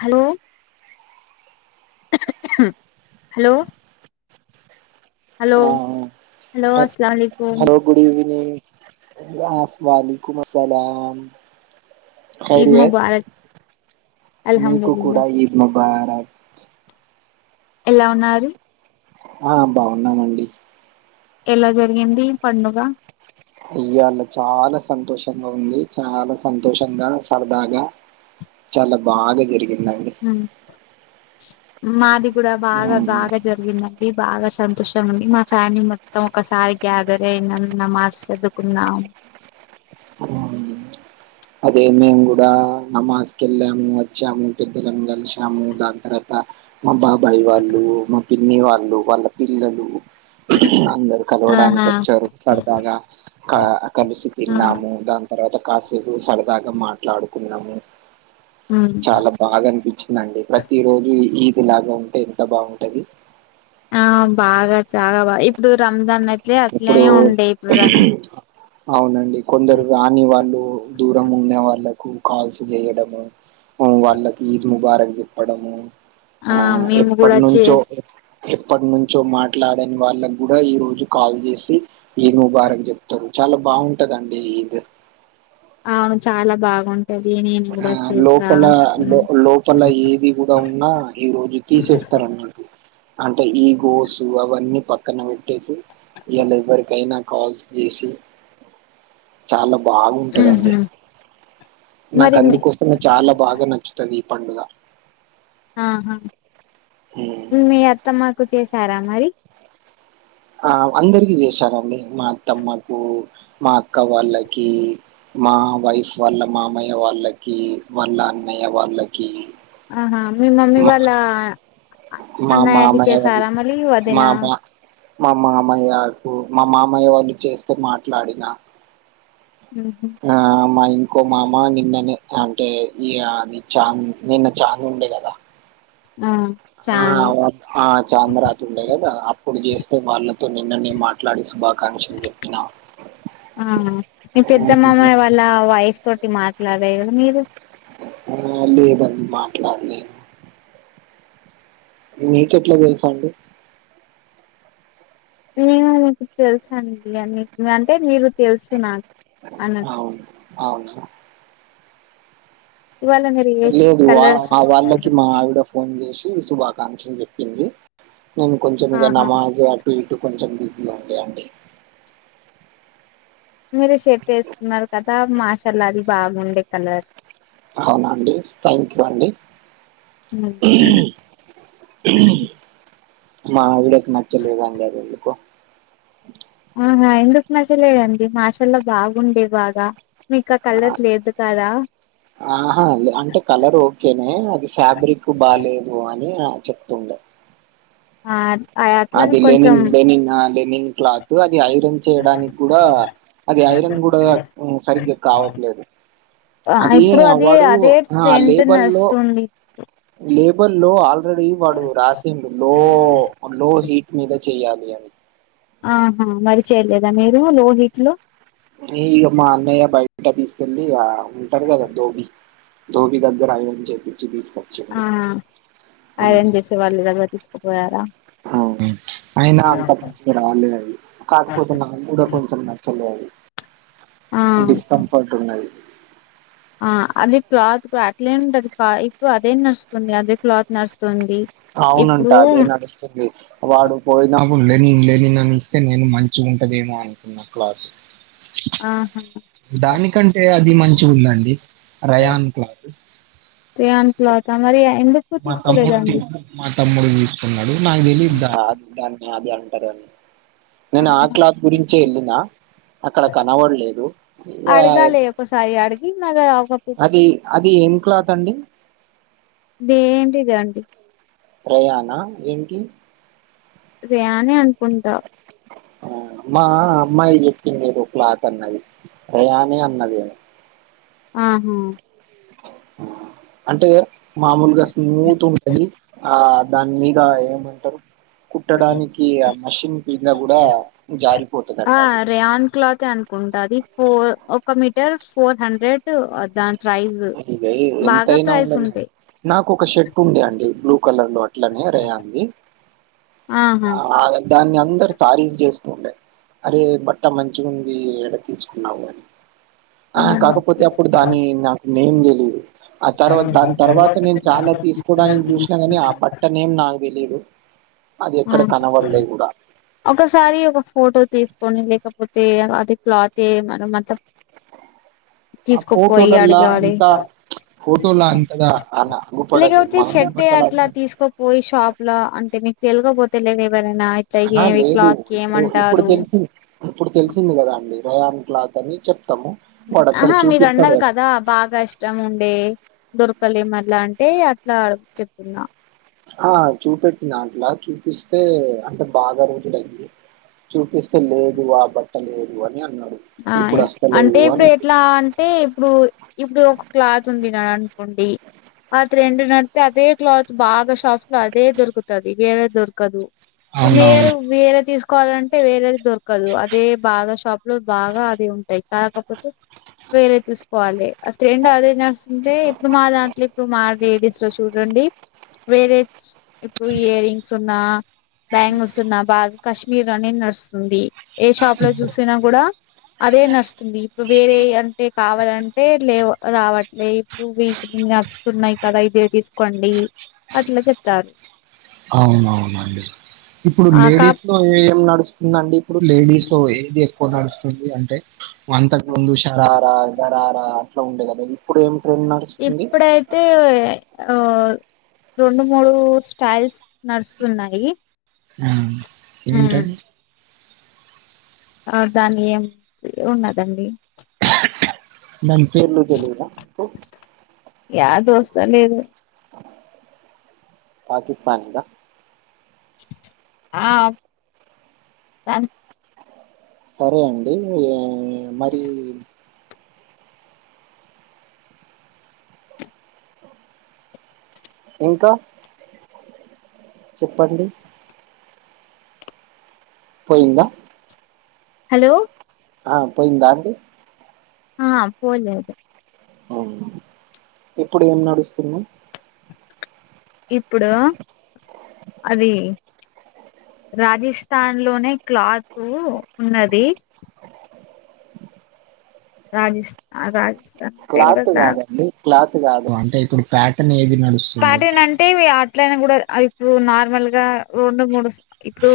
Hello hello hello ఆ hello అస్సలాంకుం hello good evening ఆ స్వాలీకో సలాం హాయ్ ఈద్ డియర్ ముబారక్ మీకు అల్హందుల్లా కూడా ఈ మ్ భారత్ ఎలా ఉన్నారు ఆ బాగున్నామండి ఎలా జరిగింది పండుగ అయ్యాళ చాలా సంతోషంగా ఉంది చాలా సంతోషంగా సరదాగా చాలా బాగా జరిగిందండి ఉమ్, మాది కూడా బాగా ఉమ్. బాగా జరిగిందండి అండి బాగా సంతోషం ఉంది మా ఫ్యామిలీ మొత్తం ఒకసారి గ్యాదర్ ఐ నాన్ నమస్ సుదుకున్నాం ఆ అదే మేము కూడా నమాజ్ కి వెళ్ళాము వచ్చాము పెద్దలను కలిచాము దాని తర్వాత మా బాబాయి వాళ్ళు మా పిన్ని వాళ్ళు వాళ్ళ పిల్లలు అందరు కలవడానికి ఆహా వచ్చారు సరదాగా కా కలిసి ఆ తిన్నాము దాని తర్వాత కాసేపు సరదాగా మాట్లాడుకున్నాము ఉమ్, చాలా బాగా అనిపించిందండి ప్రతి రోజు ఈ ఇలాగా ఉంటే ఎంత బాగుంటది ఆ బాగా చాగా బాగా ఇప్పుడు రంజాన్ అట్లే ఇప్పుడు అట్లనే ఉండే ఇప్పుడు రం అవునండి కొందరు రాని వాళ్ళు దూరం ఉండే వాళ్ళ కు కాల్స్ జెయడము వాళ్ళకి ఈద్ ముబారక్ చెప్పడము ఆ మేము ఎప్పట్ కూడా చే నుంచో ఎప్పట్ నుంచో మాట్లాడని వాళ్ళకి కూడా ఈ రోజు కాల్ చేసి ఈద్ ముబారక్ చెప్తారు చాలా బాగుంటదండి ఇది అవును చాలా బాగుం ఆ లోపల లో ఉమ్, లోపల ఏది కూడా ఉన్నా ఈ రోజు తీసేస్తారం అంటే ఈ గోసు అవన్నీ ప పక్కన పెట్టేసి ఇయల ఎవర్కయినా కాల్స్ చేసి చాలా బాగుంటదండి ఉహుం. నాకు మరి మీ- అందుకోస్తమే చాలా బాగా నచ్చుతాది ఈ పండుగ ఆహా ఉమ్. మీ అత్తమ్మకు చేసారా మరి ఆ అందరికి చేశామండి మా అత్తమ్మకు మా అక్క వాళ్ళకి మా వైఫ్ వాళ్ళ మామయ్య వాళ్ళకి వాళ్ళ అన్నయ్య వాళ్ళకి ఆహా మీ మమ్మీ మా వాళ్ళ మా అన్నయ్యకి మామయ్య వాల్ చేసారా మరి వదిన మామా మా మామయకు మా మామయ్య వాళు చేస్తే మాట్లాడినా ఉహు. ఆ మై ఇంకో మామ నిన్ననే అంటే ఇయా చాంద్ నిన్న చాంద్ ఉండే కదా ఆ ఆ చాలు ఆ చాంద రాత్ ఉండే కదా అప్పుడు చేస్తే వాళ్ళ నిన్ననే మాట్లాడి శుభాకాంక్షలు చెప్పినా ఆ మీ పెద్దమామయ్య వాళ్ళ వైఫ్ తోటి మాట్లాడేరీ మీరు ఆ లేదండి మాట్లాడి లేదు మీకెట్లా తెల్స్ అండి నేను మీకు తెలుసండి అన్ని అంటే మీరు తెలుసు నాక్ అవున్ అవున ఇవాళ మీరు ఏ లేదు వ కలర్ మా వాళ్ళకి మా ఆవిడ ఫోన్ చేసి శుభాకాంక్షలు చెప్పింది నేను కొంచెం ఇ ఆహా నమాజ్ అటు ఇటు కొంచెం అంటే అండి మీరు షర్ట్ వేసుకున్నారు కదా మాషల్ అది బాగుండే కలర్ అవునాండి థ్యాంక్ యూ అండి మ్ మా ఆవిడకి నచ్చలేదండి అది ఎందుకో ఆహా ఎందుకు నచ్చలేదండి మాషల్లో బాగుండే బాగా మీకు ఆ కలర్ లేదు కదా ఆహా అంటే కలర్ ఓకేనే అది ఫ్యాబ్రిక్ బాలేేదు అని చెప్తుండే ఆ అట్లనే అది కొంచెం లెనిన్ లెనిన్ ఆ లెనిన్ క్లాత్ అది ఐరన్ చేయడానికి కూడా అది ఐరన్ కూడా సరిగ్గా కావట్లేదు ఆ అది ఇప్పుడు వాడు అదే ఆ ట్రెండ్ లేబల్ లో నడుస్తుంది లేబ్ బుల్లో ఆల్రెడీ వాడు రాసిండు లో లో హీట్ మీద చెయ్యాలి అని ఆహా మరి చేయలేదా మీరు లో హీట్ లో ఇగ మా అన్నయ్య బయట తీసుకెళ్ళలి ఆ ఉంటారు కదా దోబీ ధోబీ దగ్గర ఐరన్ చేపి ఆ ఐరన్ చేసే వాళ్ళు దగ్గర తీసుకపోయారా అవును అయినా అంత మంచిగా రాలే అది కాకపోతే నక్ కూడా కొంచెం నచ్చలే అది ఆ డిస్కంఫర్ట్ ఉన్నది ఆ అది క్లాత్ అట్లే ఉంటది కా ఇప్పుడు అదే నడుస్తుంది అదే క్లాత్ నడుస్తుంది అవునంట ఇప్పుడు అదే నడుస్తుంది వాడు పోయినా ప్ లెనిన్ లెనిన్ అని ఇస్తే నేను మంచిగా ఉంటదేమొ అనుకున్నా క్లాత్ ఆహా దానికంటే అది మంచిగుందండి రేయాన్ క్లాత్ రేయన్ క్లాత మరి ఆ ఎందు మా తమ్ముడు తి మా తమ్ముడు తీసుకున్నాడు నాకు తెలిద్ ద దాని ట్ల అంటారని నేను ఆ క్లాత్ గురించే వెళ్ళినా అక్కడ కనపడలేదు ఇగ అడగాలి ఒకసారి అడిగి మరి ఒక అది అది ఏం క్లాత్ అండి దేంటి దాండి రేయానా ఏంటి రేయనే అనుకుంటా అ మా అమ్మాయి చెప్పింది ఎదో క్లాత్ అన్నది రేయానే అన్నదెమొ ఆహా అంటే మామూలుగా స్మూత్ గ ఉంటది ఆ దాని మీద ఏమంటారు కుట్టడానికి ఆ మీషిన్ మీద కూడా జార్ ఆ రేయన్ క్లాతే అనుకుం ట అది ఫోర్ ఒక మీటర్ ఫోర్ హండ్రెడ్ దా ఇగ ఎంతైనా ఉండని ఉంటాయి నాకోక షర్ట్ ఉండే అండి బ్లూ కలర్ లో అట్లనే రేయాన్ది ఆహా ఆ దాన్ని అందరు తారీక్ చేస్తుండే అరే బట్ట మంచిగుంది ఎడ తీసుకున్నావు అని ఆ హ్మ్. కాకపోతే అప్పుడు దాని నాకు నేమ్ తెలీదు ఆ తర్వాత దాని తర్వాత నేను చాలా తీసుకోవడానికి చూసినా కాని ఆ బట్ట నేమ్ నాకు తెలీదు అది ఆ ఎక్కడ కనబడలే కూడా ఒకసారి ఒక ఫోటో తీసుకొని లేకపో తే అది క్లాత్ మన మత ఆ తీసుకుపోయి ఫోటోలల్లా అడుగు ఆడే అంతా ఫోటోలా అంతగా అన అగుపడదు లేకపోతే ష మామూలు టే అట్లా బట్టలాగా తీసుకపోయి షాప్ ల అంటే మీకు తెల్వపో ఆ లేదు కి ఇప్పుడు ఇప్పుడు ఏమంటారు తెలిసింది ఇప్పుడు తెలిసింది కదా అండి రేయాన్ క్లాతని చెప్ ఆహా మీరన్నారు కదా బాగా ఇష్టముండే దొర్కలే మల్ల అంటే అట్లా చెప్తున్నా ఆ చూపెట్టింది అట్లా చూపిస్తే అంటే బాగా రోజులైంది చూపి లేదు ఆ బట్ట లేదు అని అన్నాడు ఆ ఇప్పుడు అంటే వస్తలేదు ఇప్పుడు అన్ది ఎట్లా అంటే ఇప్పుడు ఇప్పుడు ఒక క్లాత్ ఉంది కదానకోండి ఆ రెండు నడిత్తే అదే క్లాత్ బాగా షాఫ్ లో అదే దొరుకుతది వేరే దొరకదు ఇప్పుడు మీరు అవునవును వేరే తీసుకోవాలంటే వేరేది దొర కదు అదే బాగా షాప్ లో బాగా అదే ఉంటయ్ కాకపోతే వేరే తీసుకోవాలె అ స్టెండ్ అదే నడుస్తుంటే ఇప్పుడు మా దాంట్ల ఇప్పుడు మా లేడీస్ లో చూడండి వేరే ఇప్పుడు ఇయర్ రింగ్స్ ఉన్నా బ్యాంగల్స్ ఉన్నా బాగా కశ్మీర్ రన్నింగ్ నడుస్తుంది ఏ షాప్ లో చూసినా కూడా అదే నడుస్తుంది ఇప్పుడు వేరేయి అంటే కావాలంటే లేవ్ రావట్లే ఇప్పుడు వీ నడుస్తున్నాయి కదా ఇదే తీసుకోండి అట్లా చెప్తారు అవునవునండి ఇప్పుడు ఆ కా లేడీస్ లో ఏం నడుస్తుందండి ఇప్పుడు లేడీస్ ఏది ఎక్కువ నడుస్తుంది అంటే అంతకు ముందు శరార ఉబార అట్లా ఉండేకదా ఇప్పుడైతే ఆ రొండు మూడు స్టైల్స్ నడుస్తున్నాయి ఆ ఏంటది ఆ దాన్ని ఏం పేరున్నదండి దాని పేర్లు తెలీదా యా దోస్త లేదు పాకిస్తాన్ దా ఆ [unintelligible] సరే అండి మరీ ఇంకా చెప్పండి పొయిందా హలో ఆ పోయిందా అండి ఆ పోలేదు అవునా ఇప్పుడేం నడుస్తుంది ఇప్పుడా అది రాజెస్థాన్ లోనే క్లాత్ ఉన్నది రాజస్థా రాజ్ క్లాత్ కాదండి క్లాత్ కాదు అంటే ఇప్పుడు ప్యాటర్న్ ఏది నడుస్తుంది ప్యాటర్న్ అంటే వియా ఎట్లైనా కూడా అవి ఇప్పుడు నార్మల్గా రొండు మూడు ఇప్పుడు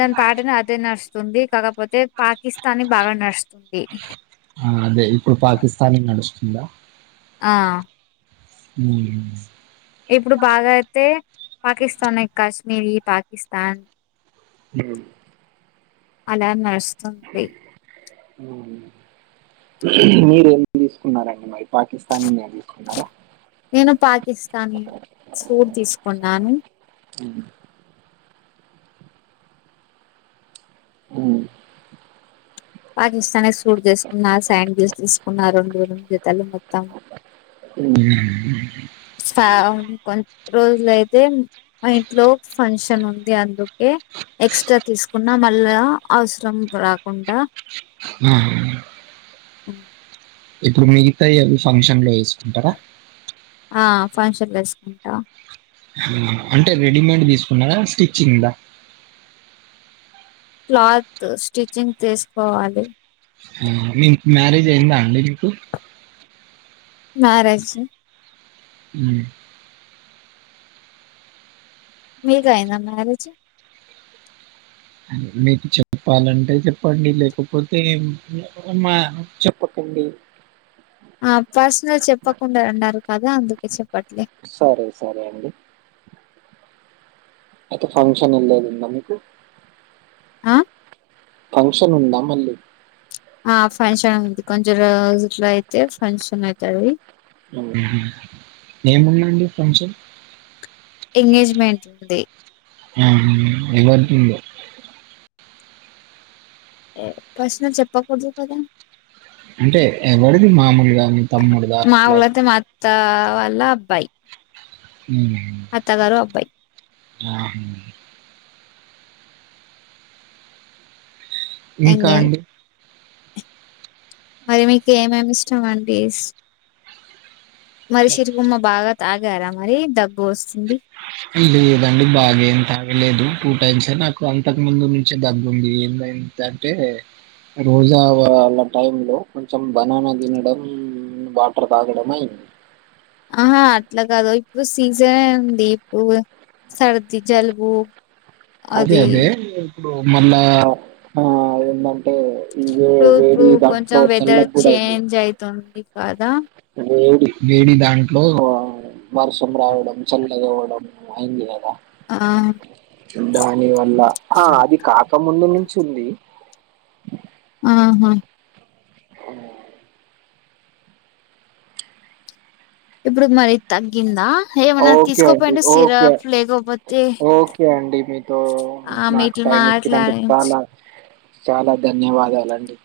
దాని పాటన్ అదే నడుస్తుంది కాకపోతే పాకిస్తాన్నీ బాగా నడుస్తుంది ఆ అదే ఇప్పుడు పాకిస్తాంది నడుస్తుందా ఆ ఉమ్ ఇప్పుడు బాగా అయితే పాకిస్తాన్ ఏ కాశ్మీర్ పాకిస్తాన్ ఉమ్ అలా నడుస్తుంది ఉమ్ మీరేం తీసుకున్నారండి మరి. పాకిస్తానీ ఇండియా తీసుకున్నారా. నేను పాకిస్తానీ సూట్ తీసుకున్నాను. ఉమ్. మ్ పాకిస్తానీ సూట్ తీసుకున్న శాండిల్స్ తీసుకున్న రెండు రెండు జతాలు మొత్తం ఉమ్ ఫ్యా కొన్. రోజులయితే మా ఇంట్లో ఫంక్షన్ ఉంది అందుకే. ఎక్స్ట్రా తీసుకున్నా మళ్ళా అవసరం రాకుండ. ఉమ్. ఆహ్. ఇప్పుడు మిగతాయి అవి ఫంక్షన్ లో ఎసుకుంటారా. ఆహ్ ఫంక్షన్లో వేసుకుంటాం. ఉమ్ అంటే రెడీమేడ్ తీసుకున్నారా స్టిచ్చింగ్ దా. క్లాత్ స్టిచ్చింగ్ తీసుకోవాలి. ఉమ్ మీకు మ్యారేజ్ అయిందా అండి మీకు. మ్యారేజ్. ఉమ్. మీకు అయిందా మ్యారేజ్. మీకు చెప్పాలంటే చెప్పండి లేకపోతే మా చెప్పక్. అండి. ఆహ్ పర్సనల్ చెప్పకుండా అన్నారు కదా అందుకే చెప్పట్లే. సరే సరే అండి. అయితే ఫంక్షన్ ఎల్లేది ఉందా మీకు. ఆహ్. ఫంక్షన్ ఉందా మళ్ళీ. ఆహ్ ఫంక్షన్ ఉంది కొంచం రోజు ఇట్లా అయితే ఫంక్షన్ ఐతది. ఉమ్ ఏముందండి ఫంక్షన్. ఎంగేజ్మెంట్ ఉంది ఆహ్ ఎవరిదుందో. పర్సనల్స్ చెప్పకూడదు కదా. అంటే ఎవరిది మామూలుగా మీ తమ్ముడిద అట్లా. కావళ అబ్బాయి. ఉమ్. అత్తగారు అబ్బాయి. ఆహ్. ఇంకా ఎంగేజ్ అండి. మరి మీకు ఏమేమి ఇష్టమండి [unintelligible] బాగా. తాగారా మరి దగ్గు వస్తుంది. ఉమ్ లేదండి బాగేం తాగా. లేదు టూ టైమ్సే నాకు అంతకు ముందు నుంచే దగ్గుంది ఏమైంది అంటే. రోజు ఆహ్ వాళ్ళా టైం లో కొంచం బనానా తినడం వాటర్ తాగడం అయింది. ఆహా అట్లా కాదు ఇప్పుడు సీజన్ ఉంది ఇప్పుడు. సర్ది జలుబు. అదే అది అదే ఇప్పుడు మళ్ళా ఆహ్ ఎందంటే. ఇప్పుడు ఇప్పుడు కొంచం చల్లగా వెదర్ కూడా అయింది చేంజ్ అయితుంది కదా. వేడి వేడి దాంట్లో వర్షం రావడం చలీ. ఓవడాం అయింది కదా. ఆ దాని వల్ల ఆహ్ అది కాకముందు నుంచి ఉంది. ఆహ్. ఉమ్. ఇప్పుడు మరి తగ్. ఓకే అండి ఓకే సిరప్ లేకపోతే ఓకే అండి మీతో. ఆ నాక్ మీట్లు టైం ఇచ్చినందుకు మాట్లాడి చాలా చాలా ధన్యవాదాలండి